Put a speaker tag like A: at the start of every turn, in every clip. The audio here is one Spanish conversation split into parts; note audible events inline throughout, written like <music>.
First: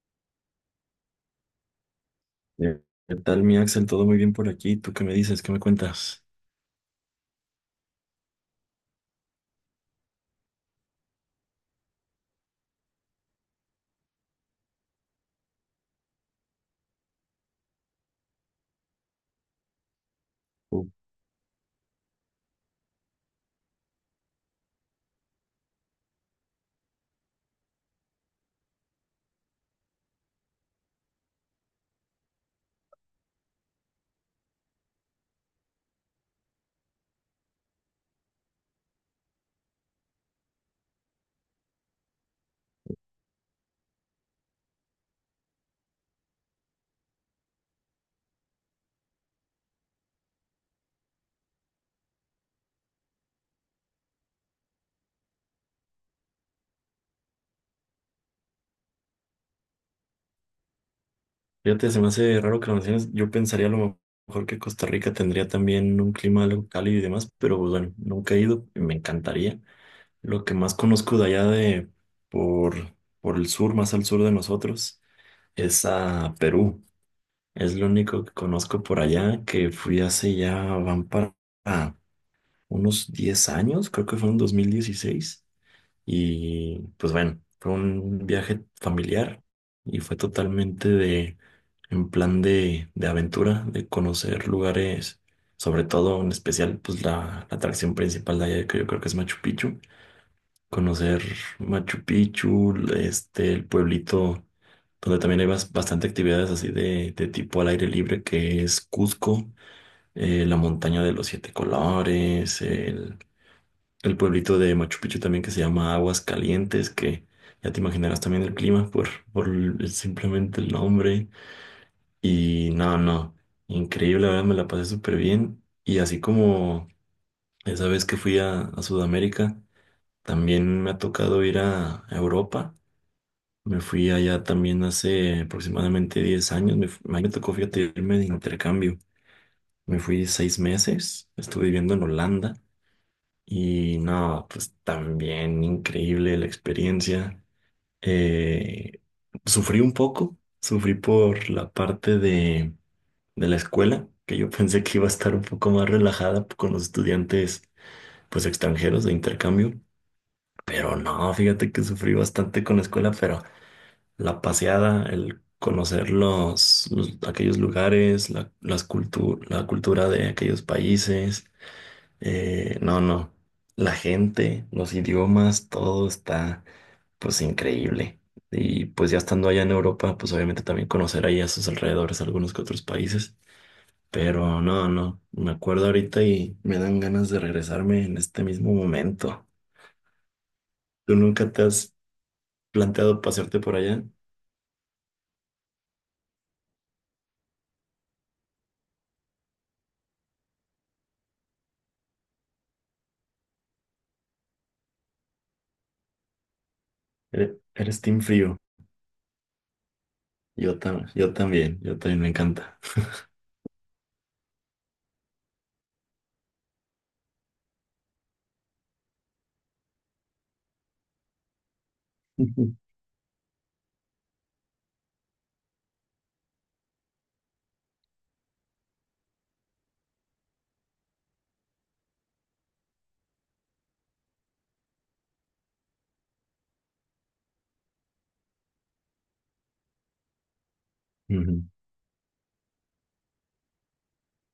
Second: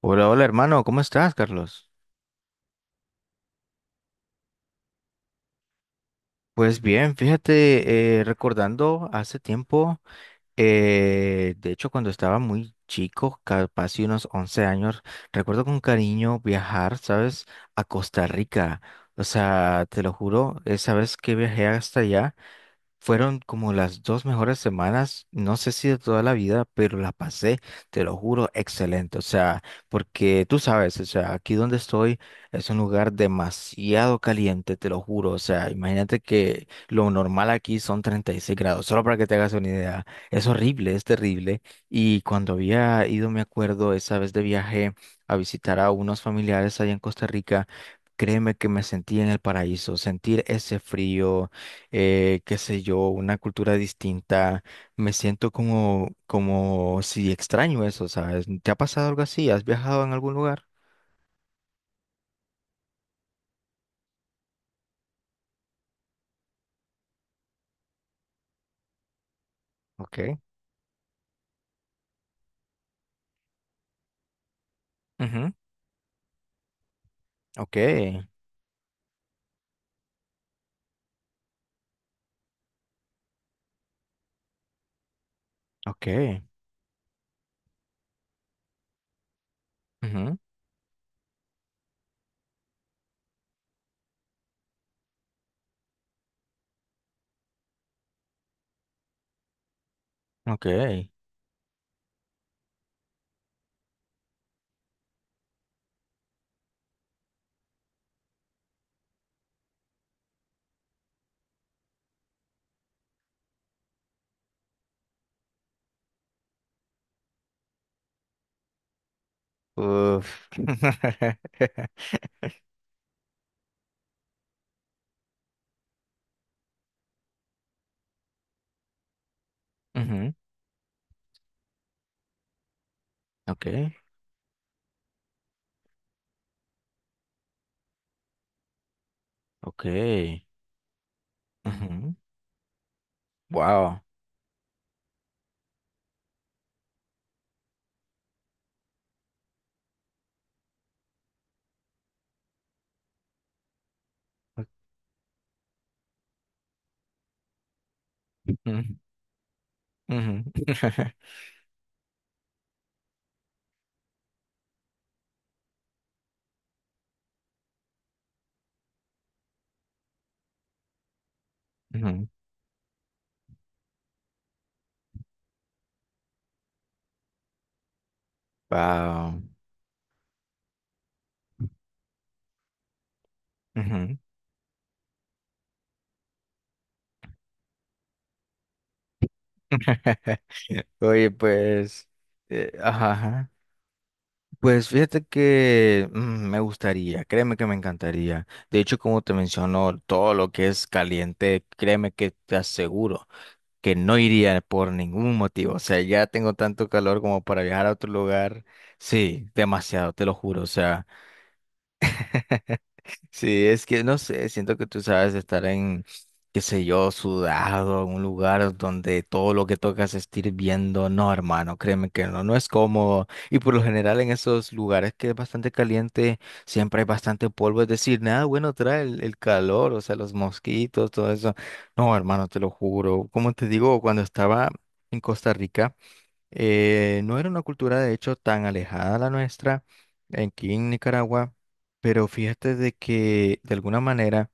A: Hola, hola hermano, ¿cómo estás, Carlos?
B: Eh, ¿Qué tal, mi Axel? ¿Todo muy bien por aquí? ¿Tú qué me dices? ¿Qué me cuentas?
A: Pues bien, fíjate, recordando hace tiempo, de hecho cuando estaba muy chico, capaz de unos 11 años, recuerdo con cariño viajar, ¿sabes? A Costa Rica. O sea, te lo juro,
B: Uh,
A: esa vez que viajé hasta allá. Fueron como las dos mejores semanas, no sé si de toda la vida, pero la pasé, te lo juro, excelente. O sea, porque tú sabes, o sea, aquí donde estoy es un lugar demasiado caliente, te lo juro. O sea, imagínate que lo normal aquí son 36 grados, solo para que te hagas una idea. Es horrible, es terrible. Y cuando había ido, me acuerdo, esa vez de viaje a visitar a unos familiares allá en Costa Rica. Créeme que me sentí en el paraíso, sentir ese frío, qué sé yo, una cultura distinta, me siento como, como si extraño eso, ¿sabes? ¿Te ha pasado algo así? ¿Has viajado en algún lugar?
B: Fíjate, se me hace raro que lo menciones. Yo pensaría a lo mejor que Costa Rica tendría también un clima algo cálido y demás, pero pues, bueno, nunca he ido y me encantaría.
A: Ok.
B: Lo que más conozco de allá de por, por el sur, más al sur de nosotros,
A: Ujú.
B: es a Perú. Es
A: Ok.
B: lo único que conozco por allá, que fui hace ya, van para unos 10 años, creo que fue en 2016.
A: Ok.
B: Y pues bueno, fue un viaje familiar y fue
A: Ujú.
B: totalmente en plan de aventura, de conocer lugares, sobre todo en especial, pues la atracción principal de allá, que yo creo que es Machu Picchu.
A: Ok.
B: Conocer Machu Picchu, este, el pueblito donde también hay bastante actividades así de tipo al aire libre, que es Cusco, la montaña de los siete colores, el pueblito de Machu Picchu también que se llama Aguas Calientes, que ya te imaginarás también el clima
A: Uf.
B: simplemente el nombre.
A: <laughs>
B: Y no, no, increíble, la verdad me la pasé súper bien. Y así como esa vez que fui a Sudamérica,
A: Ujú.
B: también me ha tocado ir a Europa.
A: Ok.
B: Me fui allá también hace aproximadamente 10 años. Me tocó, fíjate, irme de intercambio.
A: Ok.
B: Me fui 6 meses, estuve viviendo en
A: Ujú.
B: Holanda. Y
A: Wow.
B: no, pues también increíble la experiencia. Eh, sufrí un poco, sufrí por la parte de la escuela, que yo <laughs> pensé que iba a estar un poco más relajada con los estudiantes pues
A: Ujú.
B: extranjeros de intercambio,
A: Ujú.
B: pero
A: <laughs>
B: no, fíjate que sufrí bastante con la escuela, pero la paseada, el conocer aquellos lugares, la cultura de aquellos países,
A: Ujú.
B: no, no. La gente, los idiomas, todo está pues increíble. Y pues ya
A: Wow.
B: estando allá en Europa, pues obviamente también conocer ahí a sus alrededores algunos que otros países.
A: Ujú.
B: Pero no, no. Me acuerdo ahorita y me dan ganas de regresarme en este mismo momento.
A: <laughs>
B: ¿Tú
A: Oye,
B: nunca te has
A: pues, ajá.
B: planteado
A: Ajá.
B: pasearte por allá?
A: Pues fíjate que me gustaría, créeme que me encantaría. De hecho, como te menciono, todo lo que es caliente, créeme que te aseguro que no iría por ningún motivo. O sea, ya tengo tanto calor como para viajar a
B: Eres
A: otro
B: team frío.
A: lugar. Sí, demasiado, te lo juro. O
B: Yo,
A: sea.
B: tam- yo también, yo también me encanta.
A: Sí, es que no sé, siento que tú sabes estar en, qué sé yo, sudado, en un lugar donde todo lo que tocas está hirviendo. No, hermano, créeme que
B: <laughs>
A: no, no es
B: Ujú.
A: cómodo. Y por lo general en esos lugares que es bastante caliente, siempre hay bastante polvo. Es decir, nada bueno trae el calor, o sea, los mosquitos, todo eso. No, hermano, te lo juro. Como te digo, cuando estaba en Costa Rica. No era una cultura, de hecho, tan alejada de la nuestra aquí en Nicaragua,
B: Ujú,
A: pero fíjate de que de alguna manera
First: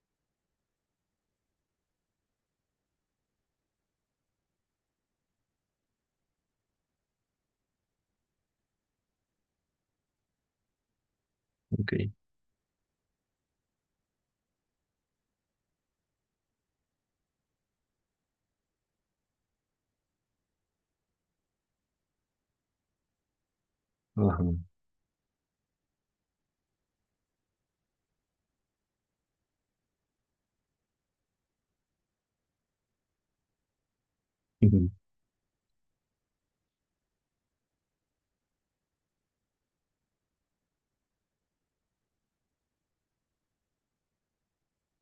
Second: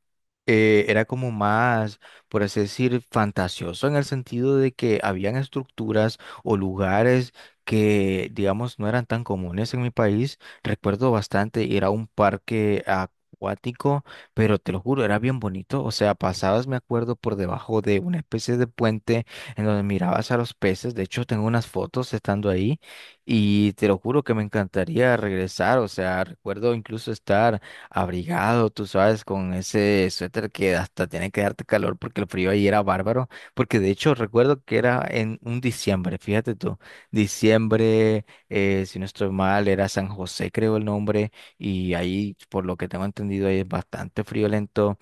A: era como más, por así decir, fantasioso en el sentido de que habían estructuras o lugares que, digamos, no eran tan comunes en mi país. Recuerdo bastante, era un
B: ok.
A: parque acuático, pero te lo juro, era bien bonito. O sea, pasabas, me acuerdo, por debajo de una especie de puente en donde mirabas a los peces. De hecho, tengo unas fotos estando ahí y te lo juro que me
B: Ajá.
A: encantaría regresar. O sea, recuerdo incluso estar abrigado, tú sabes, con ese suéter que hasta tiene que darte calor porque el frío ahí era bárbaro. Porque de hecho, recuerdo que
B: Ujú.
A: era en un diciembre, fíjate tú, diciembre, si no estoy mal, era San José, creo el nombre, y ahí, por lo que tengo entendido, ahí es bastante friolento.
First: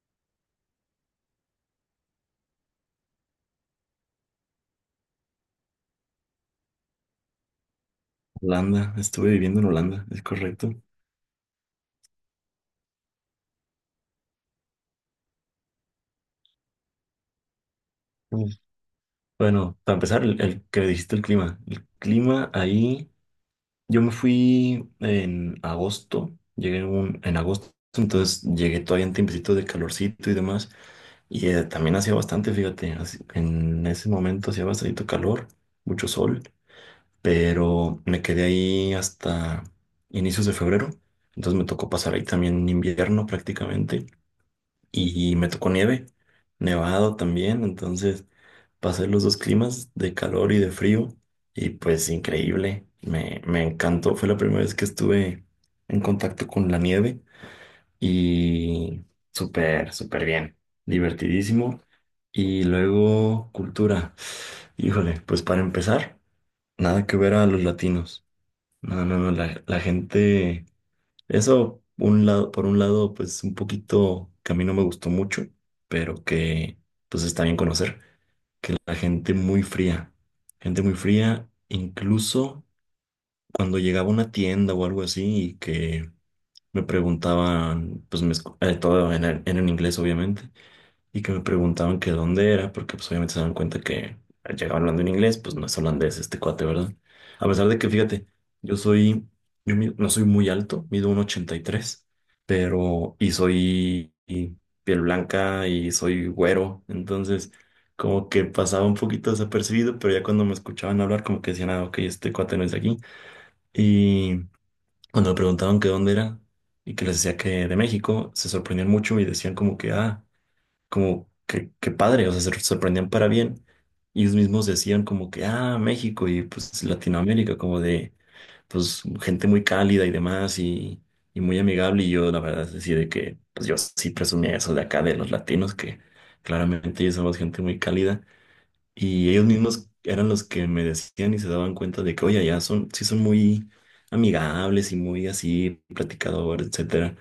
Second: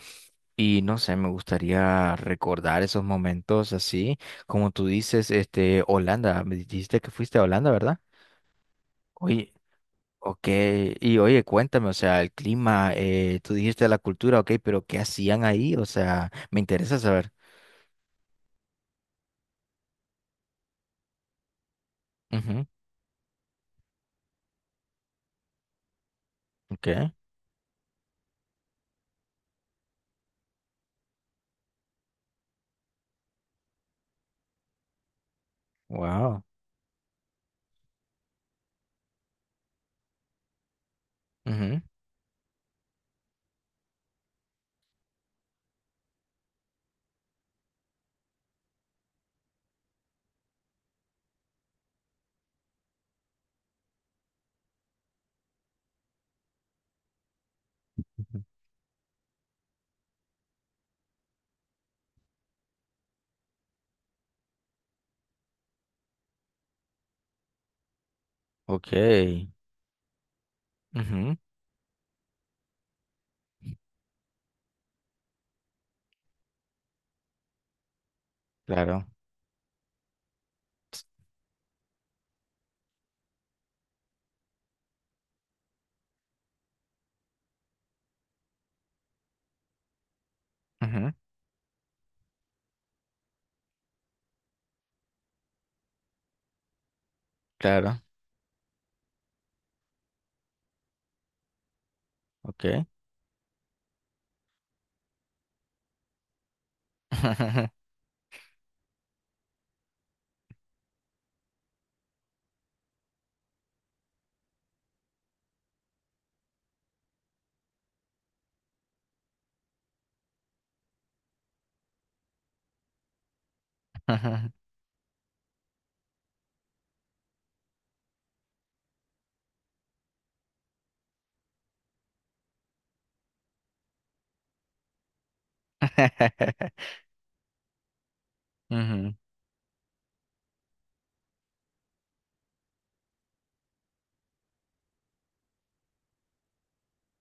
A: Y no sé, me gustaría recordar esos momentos así, como tú dices, este, Holanda, me dijiste que fuiste a Holanda, ¿verdad?
B: Holanda, estuve
A: Oye,
B: viviendo en Holanda, ¿es
A: ok,
B: correcto?
A: y oye, cuéntame, o sea, el clima, tú dijiste la cultura, ok, pero ¿qué hacían ahí? O sea, me interesa saber.
B: Bueno, para empezar, el que me dijiste el clima. El clima
A: Ujú,
B: ahí, yo me fui en agosto,
A: ok,
B: en agosto, entonces llegué todavía en tiempecito de calorcito y demás, y también hacía bastante, fíjate, en ese momento hacía bastante calor, mucho sol,
A: wow,
B: pero me quedé ahí hasta inicios de febrero, entonces me
A: ujú,
B: tocó pasar ahí también invierno prácticamente y me tocó nieve, nevado también, entonces pasé los dos climas de calor y de frío y pues increíble, me encantó, fue la primera vez que estuve en contacto con la nieve
A: ujú,
B: y súper, súper bien, divertidísimo y luego cultura, híjole, pues para empezar, nada que ver a los latinos, no, no, no,
A: ok,
B: la gente...
A: ujú,
B: Por un lado, pues un poquito que a mí no me gustó mucho, pero que pues está bien conocer, que la
A: claro,
B: gente muy fría, incluso cuando llegaba a una tienda o algo así y que me preguntaban, pues todo en inglés obviamente,
A: ujú,
B: y que me preguntaban que dónde era, porque pues obviamente se dan cuenta que llegaba hablando en inglés, pues no es holandés este cuate, ¿verdad? A pesar de que,
A: claro,
B: fíjate, yo soy, yo mi- no soy muy alto, mido un 83,
A: ok.
B: pero, y soy y piel blanca y soy güero, entonces como que pasaba un poquito desapercibido, pero ya cuando me escuchaban hablar como que decían, ah, ok, este cuate no es de aquí. Y cuando me preguntaban que dónde era y que les decía que de México, se sorprendían mucho y decían como que, ah, como que, qué padre, o sea, se sorprendían para bien. Y ellos
A: <laughs>
B: mismos decían como que, ah, México y pues Latinoamérica, como de, pues gente muy cálida y demás y muy amigable. Y yo, la verdad, es decir, de que, pues yo sí presumía eso de acá, de los latinos, que claramente ellos somos gente muy cálida.
A: Ujú,
B: Y ellos mismos eran los que me decían y se daban cuenta de que, oye, ya son, sí son muy amigables y muy así, platicadores, etcétera.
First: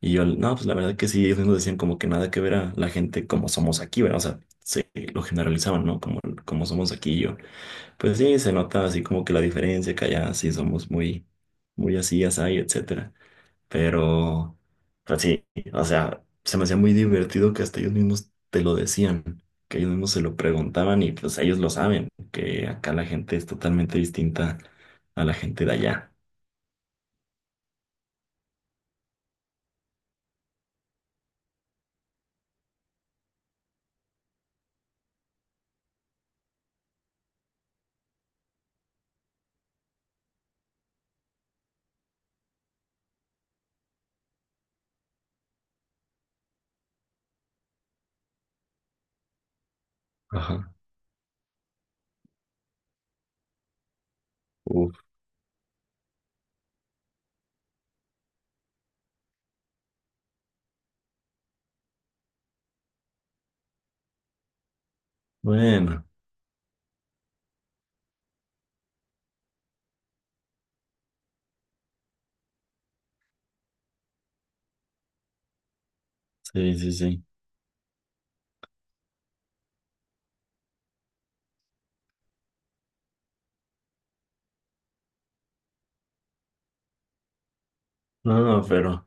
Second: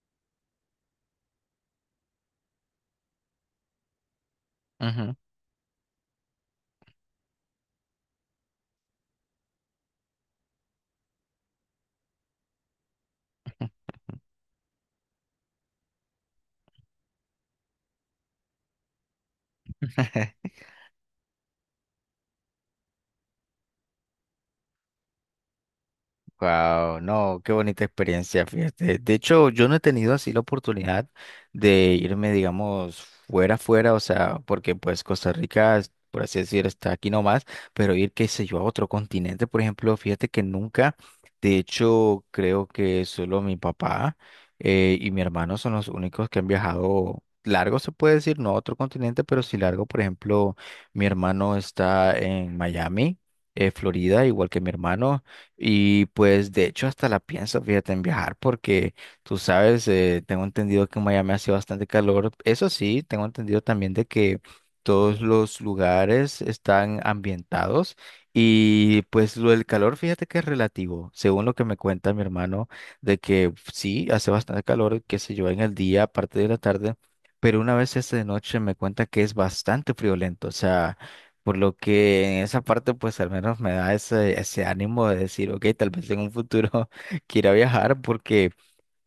B: Y yo, no, pues la verdad que sí, ellos mismos decían como que nada que ver a la gente como somos aquí, ¿verdad? O sea, se
A: ujú.
B: lo generalizaban, ¿no? Como, como somos aquí y yo. Pues sí, se nota así como que la diferencia, que allá sí somos muy, muy así, así, etcétera.
A: Ujú.
B: Pero, pues sí, o sea, se me hacía muy divertido que hasta ellos mismos te lo decían, que ellos mismos se lo
A: <laughs>
B: preguntaban y pues ellos lo saben, que acá la gente es totalmente distinta a la gente de allá.
A: Wow, no, qué bonita experiencia, fíjate. De hecho, yo no he tenido así la oportunidad de irme, digamos, fuera, fuera, o sea, porque pues Costa Rica, es- por así decir, está aquí nomás, pero ir, qué sé yo, a otro continente, por ejemplo, fíjate que nunca, de hecho, creo que solo mi papá y mi hermano son los únicos que han viajado largo, se puede decir, no a otro continente, pero sí largo, por ejemplo,
B: Ajá.
A: mi hermano está en Miami. Eh, Florida, igual que mi
B: Uf.
A: hermano, y pues de hecho hasta la pienso, fíjate, en viajar porque tú sabes, tengo entendido que en Miami hace bastante calor. Eso sí, tengo entendido también de que todos los
B: Bueno,
A: lugares están ambientados y pues lo del calor, fíjate que es relativo, según lo que me cuenta mi hermano, de que sí, hace bastante calor, qué sé yo, en el día, aparte de la
B: sí, sí,
A: tarde.
B: sí.
A: Pero una vez esta de noche me cuenta que es bastante friolento, o sea, por lo que en esa parte, pues al menos me da ese, ese ánimo de decir, ok, tal vez en un futuro <laughs> quiera viajar,
B: No,
A: porque
B: no, pero...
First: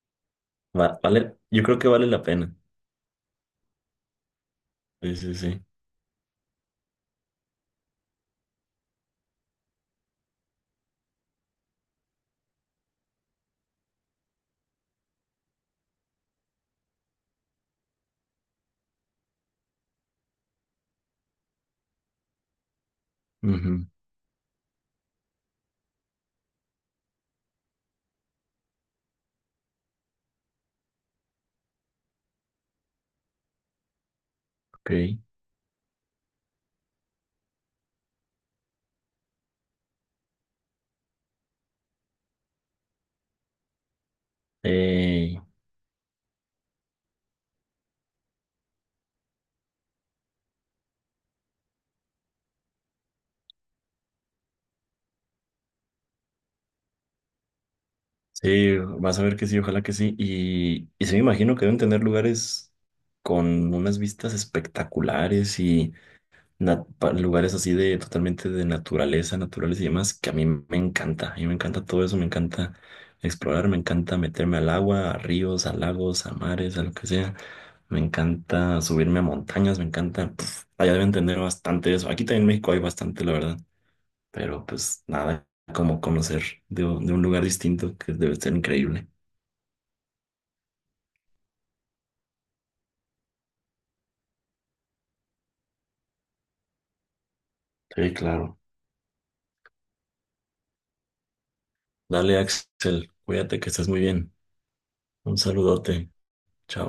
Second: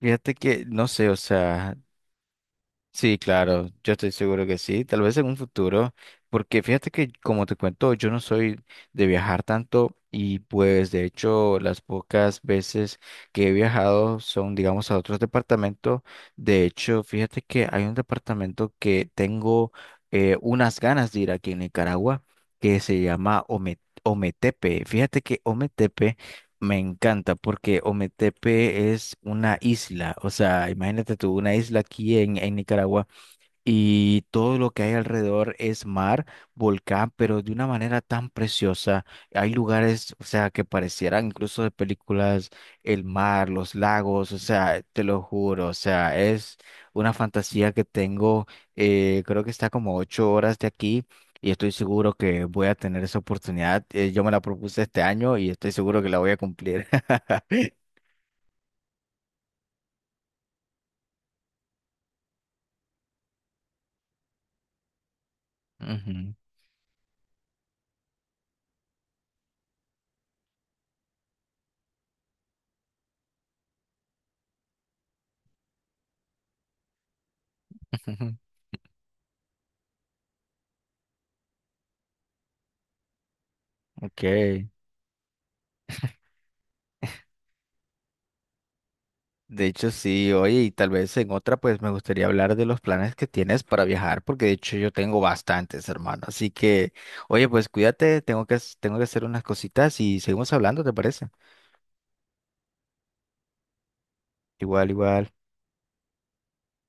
A: fíjate que, no sé, o
B: Vale, yo
A: sea,
B: creo que vale la pena.
A: sí, claro, yo estoy seguro que sí, tal
B: Sí,
A: vez en
B: sí,
A: un
B: sí.
A: futuro, porque fíjate que como te cuento, yo no soy de viajar tanto y pues de hecho las pocas veces que he viajado son digamos a otros departamentos, de hecho fíjate que hay un departamento que tengo unas ganas de ir aquí en Nicaragua que se llama
B: Ujú,
A: Ometepe, fíjate que Ometepe me encanta porque Ometepe es una isla, o sea, imagínate tú, una isla aquí en Nicaragua y todo lo que
B: ok.
A: hay alrededor es mar, volcán, pero de una manera tan preciosa. Hay lugares, o sea, que parecieran incluso de películas, el mar, los lagos, o sea, te lo
B: Eh,
A: juro, o sea, es una fantasía que tengo, creo que está como 8 horas de aquí. Y estoy seguro que voy a tener esa oportunidad. Yo me la propuse este año y estoy seguro que la voy a cumplir. <laughs>
B: sí, vas a ver que sí, ojalá que sí. Y sí, me imagino que deben tener lugares con unas vistas espectaculares y
A: Ujú.
B: lugares así de totalmente de naturaleza, naturales y demás, que a mí me encanta. A mí me encanta todo eso, me encanta explorar, me encanta meterme al agua, a ríos, a lagos, a mares, a lo que sea. Me
A: <laughs>
B: encanta subirme a montañas, me encanta. Pf, allá deben tener bastante eso. Aquí también en México hay bastante, la verdad.
A: Ok.
B: Pero pues nada, como conocer de un lugar distinto que debe ser increíble.
A: De hecho, sí, oye, y tal vez en otra, pues me gustaría hablar de los planes que tienes para viajar, porque de hecho yo tengo bastantes, hermano. Así que, oye, pues
B: Sí,
A: cuídate, tengo
B: claro.
A: tengo que hacer unas cositas y seguimos hablando, ¿te parece?
B: Dale, Axel, cuídate que estás muy bien.
A: Igual, igual.
B: Un saludote. Chao.